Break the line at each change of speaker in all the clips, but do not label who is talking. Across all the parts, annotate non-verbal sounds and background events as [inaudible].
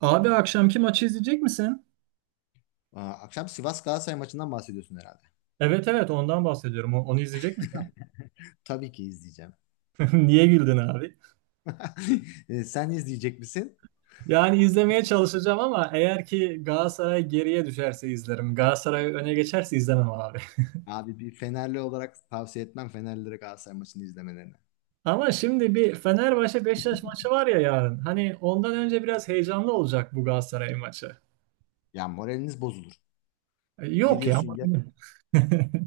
Abi akşamki maçı izleyecek misin?
Aa, akşam Sivas Galatasaray maçından bahsediyorsun herhalde.
Evet, evet, ondan bahsediyorum. Onu izleyecek misin?
Tabii ki izleyeceğim.
[laughs] Niye güldün abi?
[laughs] E, sen izleyecek misin?
Yani izlemeye çalışacağım ama eğer ki Galatasaray geriye düşerse izlerim. Galatasaray öne geçerse izlemem abi.
Abi bir Fenerli olarak tavsiye etmem Fenerlilere Galatasaray maçını izlemelerini.
[laughs] Ama şimdi bir Fenerbahçe Beşiktaş maçı var ya yarın. Hani ondan önce biraz heyecanlı olacak bu Galatasaray maçı.
Ya moraliniz bozulur.
Yok ya.
Biliyorsun ya
[laughs]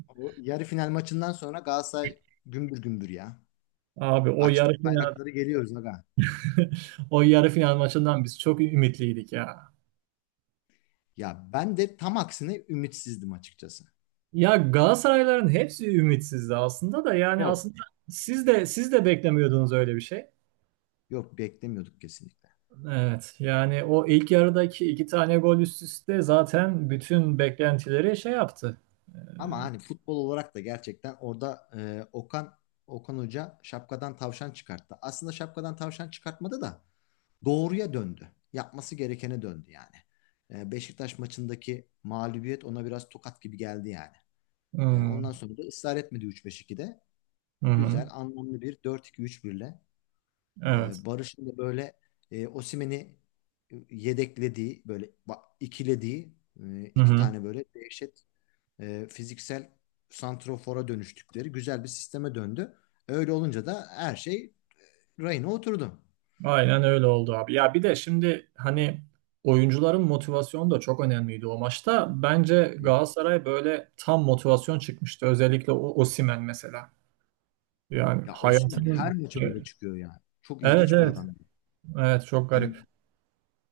o yarı final maçından sonra Galatasaray gümbür gümbür ya.
Abi o yarı
Açtık
final.
bayrakları geliyoruz aga.
[laughs] O yarı final maçından biz çok ümitliydik ya.
Ya ben de tam aksine ümitsizdim açıkçası.
Ya Galatasarayların hepsi ümitsizdi aslında da, yani
Yok.
aslında siz de beklemiyordunuz öyle bir şey.
Yok, beklemiyorduk kesinlikle.
Evet, yani o ilk yarıdaki iki tane gol üst üste zaten bütün beklentileri şey yaptı.
Ama hani futbol olarak da gerçekten orada Okan Hoca şapkadan tavşan çıkarttı. Aslında şapkadan tavşan çıkartmadı da doğruya döndü. Yapması gerekene döndü yani. Beşiktaş maçındaki mağlubiyet ona biraz tokat gibi geldi yani. E,
Hmm.
ondan sonra da ısrar etmedi 3-5-2'de.
Hı hı.
Güzel, anlamlı bir 4-2-3-1'le.
Evet.
Barış'ın da böyle Osimhen'i yedeklediği, böyle ikilediği
Hı
iki
hı.
tane böyle dehşet fiziksel santrofora dönüştükleri güzel bir sisteme döndü. Öyle olunca da her şey rayına oturdu.
Aynen öyle oldu abi. Ya bir de şimdi hani oyuncuların motivasyonu da çok önemliydi o maçta. Bence
Hı hı.
Galatasaray böyle tam motivasyon çıkmıştı. Özellikle o Osimhen mesela. Yani
Ya Osimhen her
hayatının.
maça öyle çıkıyor yani. Çok
Evet,
ilginç bir
evet.
adam.
Evet, çok
Hani
garip.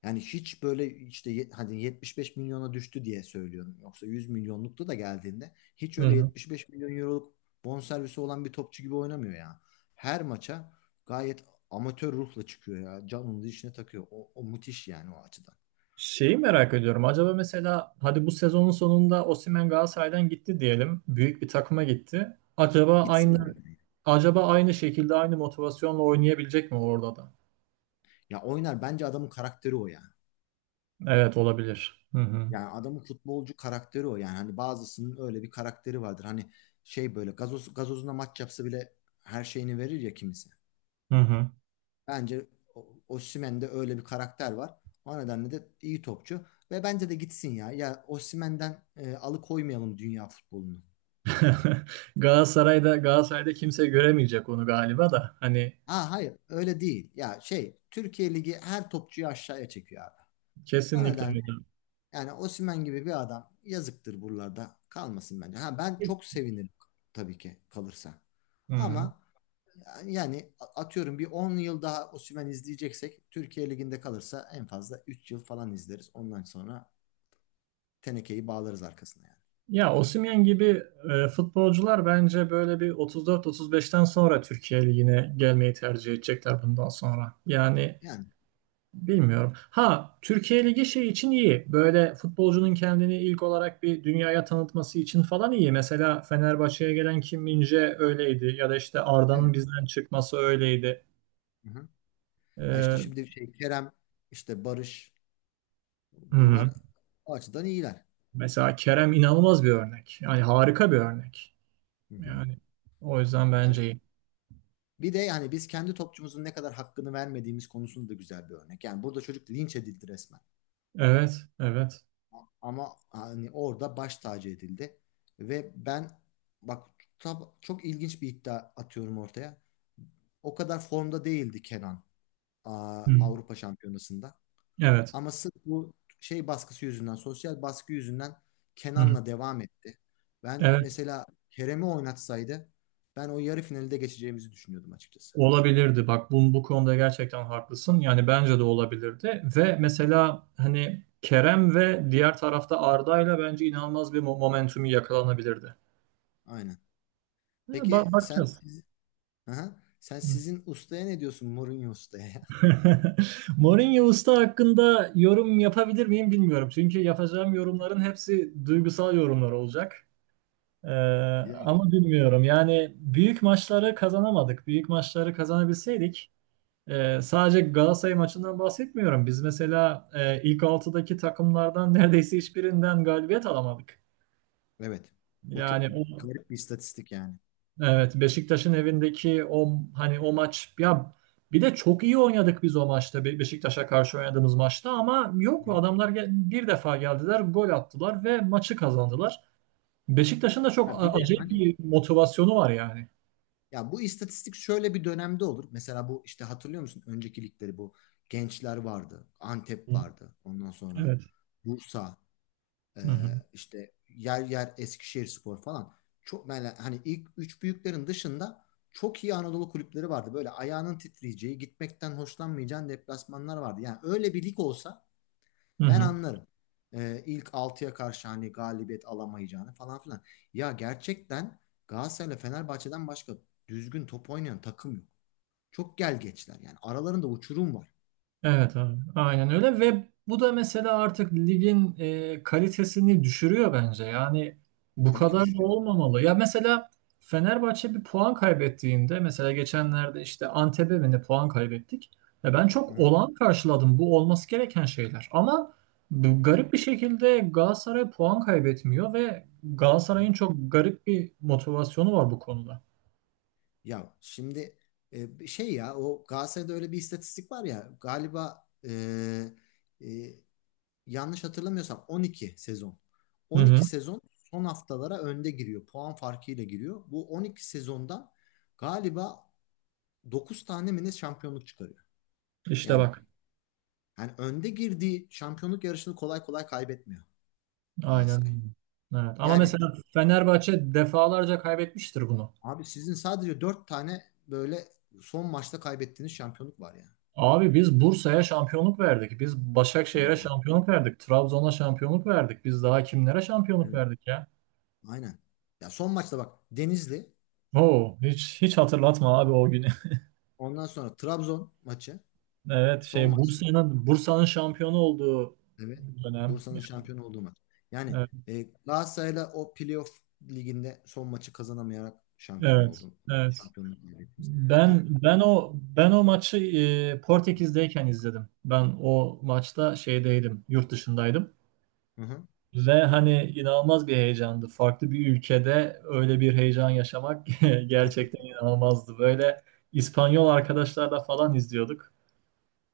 yani hiç böyle işte hadi 75 milyona düştü diye söylüyorum. Yoksa 100 milyonlukta da geldiğinde hiç
Hı
öyle
hı.
75 milyon euroluk bonservisi olan bir topçu gibi oynamıyor ya. Her maça gayet amatör ruhla çıkıyor ya. Canını işine takıyor. O müthiş yani o açıdan.
Şeyi merak ediyorum. Acaba mesela hadi bu sezonun sonunda Osimhen Galatasaray'dan gitti diyelim. Büyük bir takıma gitti. Acaba
Gitsin
aynı,
yani.
acaba aynı şekilde aynı motivasyonla oynayabilecek mi orada da?
Ya oynar, bence adamın karakteri o yani.
Evet, olabilir. Hı hı.
Yani adamın futbolcu karakteri o yani. Hani bazısının öyle bir karakteri vardır. Hani şey böyle gazozuna maç yapsa bile her şeyini verir ya kimisi.
Hı hı.
Bence Osimhen'de öyle bir karakter var. O nedenle de iyi topçu. Ve bence de gitsin ya. Ya Osimhen'den alıkoymayalım dünya futbolunu.
[laughs] Galatasaray'da kimse göremeyecek onu galiba da. Hani
Ha, hayır öyle değil. Ya şey Türkiye Ligi her topçuyu aşağıya çekiyor abi. O
kesinlikle
nedenle
öyle.
yani Osimhen gibi bir adam yazıktır buralarda. Kalmasın bence. Ha, ben çok sevinirim tabii ki kalırsa.
Hı hı.
Ama yani atıyorum bir 10 yıl daha Osimhen izleyeceksek Türkiye Ligi'nde kalırsa en fazla 3 yıl falan izleriz. Ondan sonra tenekeyi bağlarız arkasına yani.
Ya Osimhen gibi futbolcular bence böyle bir 34-35'ten sonra Türkiye Ligi'ne gelmeyi tercih edecekler bundan sonra. Yani
Yani,
bilmiyorum. Ha, Türkiye Ligi şey için iyi. Böyle futbolcunun kendini ilk olarak bir dünyaya tanıtması için falan iyi. Mesela Fenerbahçe'ye gelen Kim Min-jae öyleydi. Ya da işte Arda'nın
evet.
bizden çıkması öyleydi.
Hı hı. Ya işte
Hı
şimdi şey Kerem, işte Barış,
hı.
bunlar o açıdan iyiler.
Mesela Kerem inanılmaz bir örnek. Yani harika bir örnek.
Hı hı.
Yani o yüzden
Ya
bence iyi.
bir de yani biz kendi topçumuzun ne kadar hakkını vermediğimiz konusunda da güzel bir örnek. Yani burada çocuk linç edildi resmen.
Evet, evet.
Ama hani orada baş tacı edildi. Ve ben bak, çok ilginç bir iddia atıyorum ortaya. O kadar formda değildi Kenan
Hı.
Avrupa Şampiyonası'nda.
Evet.
Ama sırf bu şey baskısı yüzünden, sosyal baskı yüzünden
Hı hı.
Kenan'la devam etti. Ben
Evet.
mesela Kerem'i oynatsaydı ben o yarı finalde geçeceğimizi düşünüyordum açıkçası.
Olabilirdi. Bak bu, bu konuda gerçekten haklısın. Yani bence de olabilirdi. Ve mesela hani Kerem ve diğer tarafta Arda'yla bence inanılmaz bir momentumu yakalanabilirdi.
Aynen.
Ya,
Peki,
bakacağız.
siz, Aha. Sizin ustaya ne diyorsun Mourinho ustaya? [laughs]
[laughs] Mourinho Usta hakkında yorum yapabilir miyim bilmiyorum. Çünkü yapacağım yorumların hepsi duygusal yorumlar olacak. Ee,
Ya?
ama bilmiyorum. Yani büyük maçları kazanamadık. Büyük maçları kazanabilseydik. Sadece Galatasaray maçından bahsetmiyorum. Biz mesela ilk altıdaki takımlardan [laughs] neredeyse hiçbirinden galibiyet alamadık.
Evet. O çok
Yani o,
garip bir istatistik yani.
evet, Beşiktaş'ın evindeki o, hani o maç ya, bir de çok iyi oynadık biz o maçta Beşiktaş'a karşı oynadığımız maçta ama yok,
Hı.
adamlar bir defa geldiler, gol attılar ve maçı kazandılar. Beşiktaş'ın da çok
Ya bir de
acayip
hani
bir motivasyonu var yani.
ya bu istatistik şöyle bir dönemde olur. Mesela bu işte, hatırlıyor musun? Önceki ligleri bu Gençler vardı. Antep
Hı.
vardı. Ondan sonra
Evet.
Bursa, e,
Hı hı.
işte yer yer Eskişehirspor falan. Çok böyle hani ilk üç büyüklerin dışında çok iyi Anadolu kulüpleri vardı. Böyle ayağının titreyeceği, gitmekten hoşlanmayacağın deplasmanlar vardı. Yani öyle bir lig olsa
Hı
ben
hı.
anlarım. İlk altıya karşı hani galibiyet alamayacağını falan filan. Ya gerçekten Galatasaray'la Fenerbahçe'den başka düzgün top oynayan takım yok. Çok gel geçler yani. Aralarında uçurum var.
Evet abi, aynen öyle ve bu da mesela artık ligin kalitesini düşürüyor bence. Yani bu
Tabii ki
kadar da
düşünüyorum.
olmamalı. Ya mesela Fenerbahçe bir puan kaybettiğinde, mesela geçenlerde işte Antep'e mi ne puan kaybettik. Ya ben çok
Hı-hı.
olağan karşıladım. Bu olması gereken şeyler. Ama bu
Tabii ki.
garip bir şekilde Galatasaray puan kaybetmiyor ve
Hı-hı.
Galatasaray'ın çok garip bir motivasyonu var bu konuda.
Ya şimdi şey ya o Galatasaray'da öyle bir istatistik var ya galiba, e, yanlış hatırlamıyorsam 12 sezon.
Hı hı.
12 sezon son haftalara önde giriyor. Puan farkıyla giriyor. Bu 12 sezondan galiba dokuz tane mi ne şampiyonluk çıkarıyor.
İşte
Yani
bak.
yani önde girdiği şampiyonluk yarışını kolay kolay kaybetmiyor Galatasaray.
Aynen. Evet. Ama
Yani
mesela Fenerbahçe defalarca kaybetmiştir bunu.
abi sizin sadece 4 tane böyle son maçta kaybettiğiniz şampiyonluk var yani.
Abi biz Bursa'ya şampiyonluk verdik. Biz
Evet.
Başakşehir'e
Evet.
şampiyonluk verdik. Trabzon'a şampiyonluk verdik. Biz daha kimlere şampiyonluk
Evet,
verdik ya?
aynen. Ya son maçta bak Denizli,
Oo, hiç hiç hatırlatma abi o günü. [laughs]
ondan sonra Trabzon maçı,
Evet,
son
şey
maçta.
Bursa'nın şampiyonu olduğu
Evet.
dönem.
Bursa'nın şampiyon olduğu maç. Yani
Evet.
Galatasaray'la o playoff liginde son maçı kazanamayarak şampiyon
Evet,
oldun.
evet.
Şampiyonluk kaybetmiş. Yani.
Ben o maçı Portekiz'deyken izledim. Ben o maçta şeydeydim, yurt dışındaydım.
Hı hı.
Ve hani inanılmaz bir heyecandı. Farklı bir ülkede öyle bir heyecan yaşamak [laughs] gerçekten inanılmazdı. Böyle İspanyol arkadaşlarla falan izliyorduk.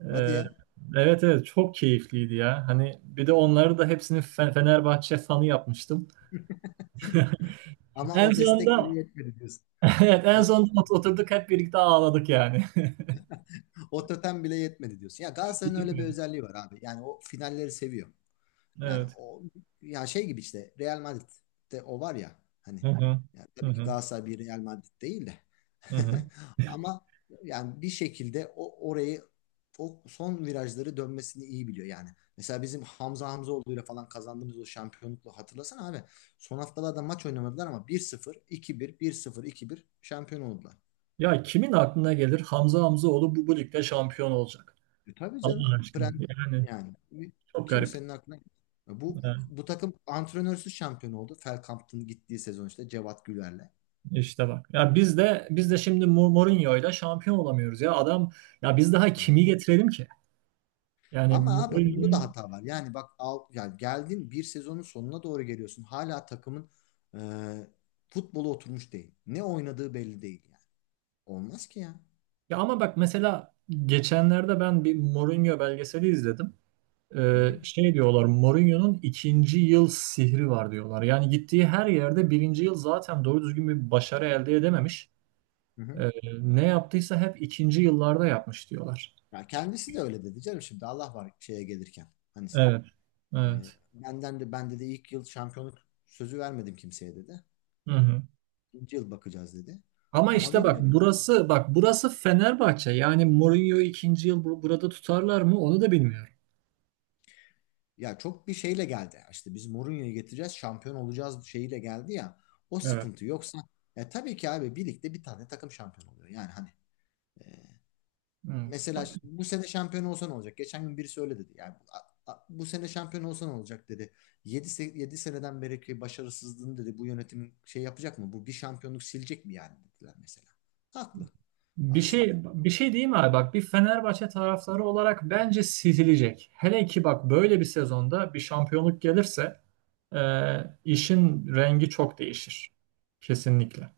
Hadi
Ee,
ya.
evet, evet, çok keyifliydi ya. Hani bir de onları da hepsini Fenerbahçe fanı yapmıştım.
Ama
En
o destek bile
sonunda
yetmedi diyorsun.
[laughs] evet, en
O,
sonunda oturduk hep birlikte ağladık yani.
o totem bile yetmedi diyorsun. Ya
[laughs]
Galatasaray'ın öyle bir
Keyifliydi.
özelliği var abi. Yani o finalleri seviyor. Yani
Evet.
o, ya şey gibi işte Real Madrid'de o var ya, hani
Hı hı.
yani
Hı
tabii ki
hı.
Galatasaray bir Real Madrid değil de
Hı hı.
[laughs] ama yani bir şekilde o orayı, o son virajları dönmesini iyi biliyor yani. Mesela bizim Hamza Hamzaoğlu'yla falan kazandığımız o şampiyonlukla hatırlasana abi. Son haftalarda maç oynamadılar ama bir sıfır iki bir bir sıfır iki bir şampiyon oldular.
Ya kimin aklına gelir Hamza Hamzaoğlu bu, bu ligde şampiyon olacak?
E tabii canım.
Allah aşkına.
Prend
Yani
yani
çok garip.
kimsenin aklına bu
Ee,
bu takım antrenörsüz şampiyon oldu. Feldkamp'ın gittiği sezon işte Cevat Güler'le.
İşte bak. Ya biz de şimdi Mourinho'yla şampiyon olamıyoruz ya. Adam, ya biz daha
Hı.
kimi getirelim ki? Yani
Ama abi onda da
Mourinho'nun,
hata var. Yani bak al, yani geldin bir sezonun sonuna doğru geliyorsun. Hala takımın e, futbolu oturmuş değil. Ne oynadığı belli değil yani. Olmaz ki ya.
ya ama bak mesela geçenlerde ben bir Mourinho belgeseli izledim.
Hı hı,
Şey diyorlar, Mourinho'nun ikinci yıl sihri var diyorlar. Yani gittiği her yerde birinci yıl zaten doğru düzgün bir başarı elde edememiş.
hı hı.
Ee, ne yaptıysa hep ikinci yıllarda yapmış diyorlar.
Ya kendisi de öyle dedi canım şimdi Allah var şeye gelirken. Hani
Evet. Evet.
benden de bende de ilk yıl şampiyonluk sözü vermedim kimseye dedi.
Hı hı.
İkinci yıl bakacağız dedi.
Ama
Ama
işte bak,
bilmiyorum.
burası bak burası Fenerbahçe. Yani Mourinho ikinci yıl burada tutarlar mı onu da bilmiyorum.
Ya çok bir şeyle geldi. İşte biz Mourinho'yu getireceğiz, şampiyon olacağız şeyiyle geldi ya. O
Evet.
sıkıntı yoksa ya tabii ki abi birlikte bir tane takım şampiyon oluyor. Yani hani
Evet.
mesela bu sene şampiyon olsa ne olacak? Geçen gün birisi öyle dedi. Yani bu sene şampiyon olsa ne olacak dedi. 7 7 seneden beri ki başarısızlığını dedi bu yönetimin şey yapacak mı? Bu bir şampiyonluk silecek mi yani dediler mesela. Haklı
Bir şey
aslında.
bir şey diyeyim abi, bak, bir Fenerbahçe taraftarı olarak bence sizilecek. Hele ki bak böyle bir sezonda bir şampiyonluk gelirse e, işin rengi çok değişir. Kesinlikle.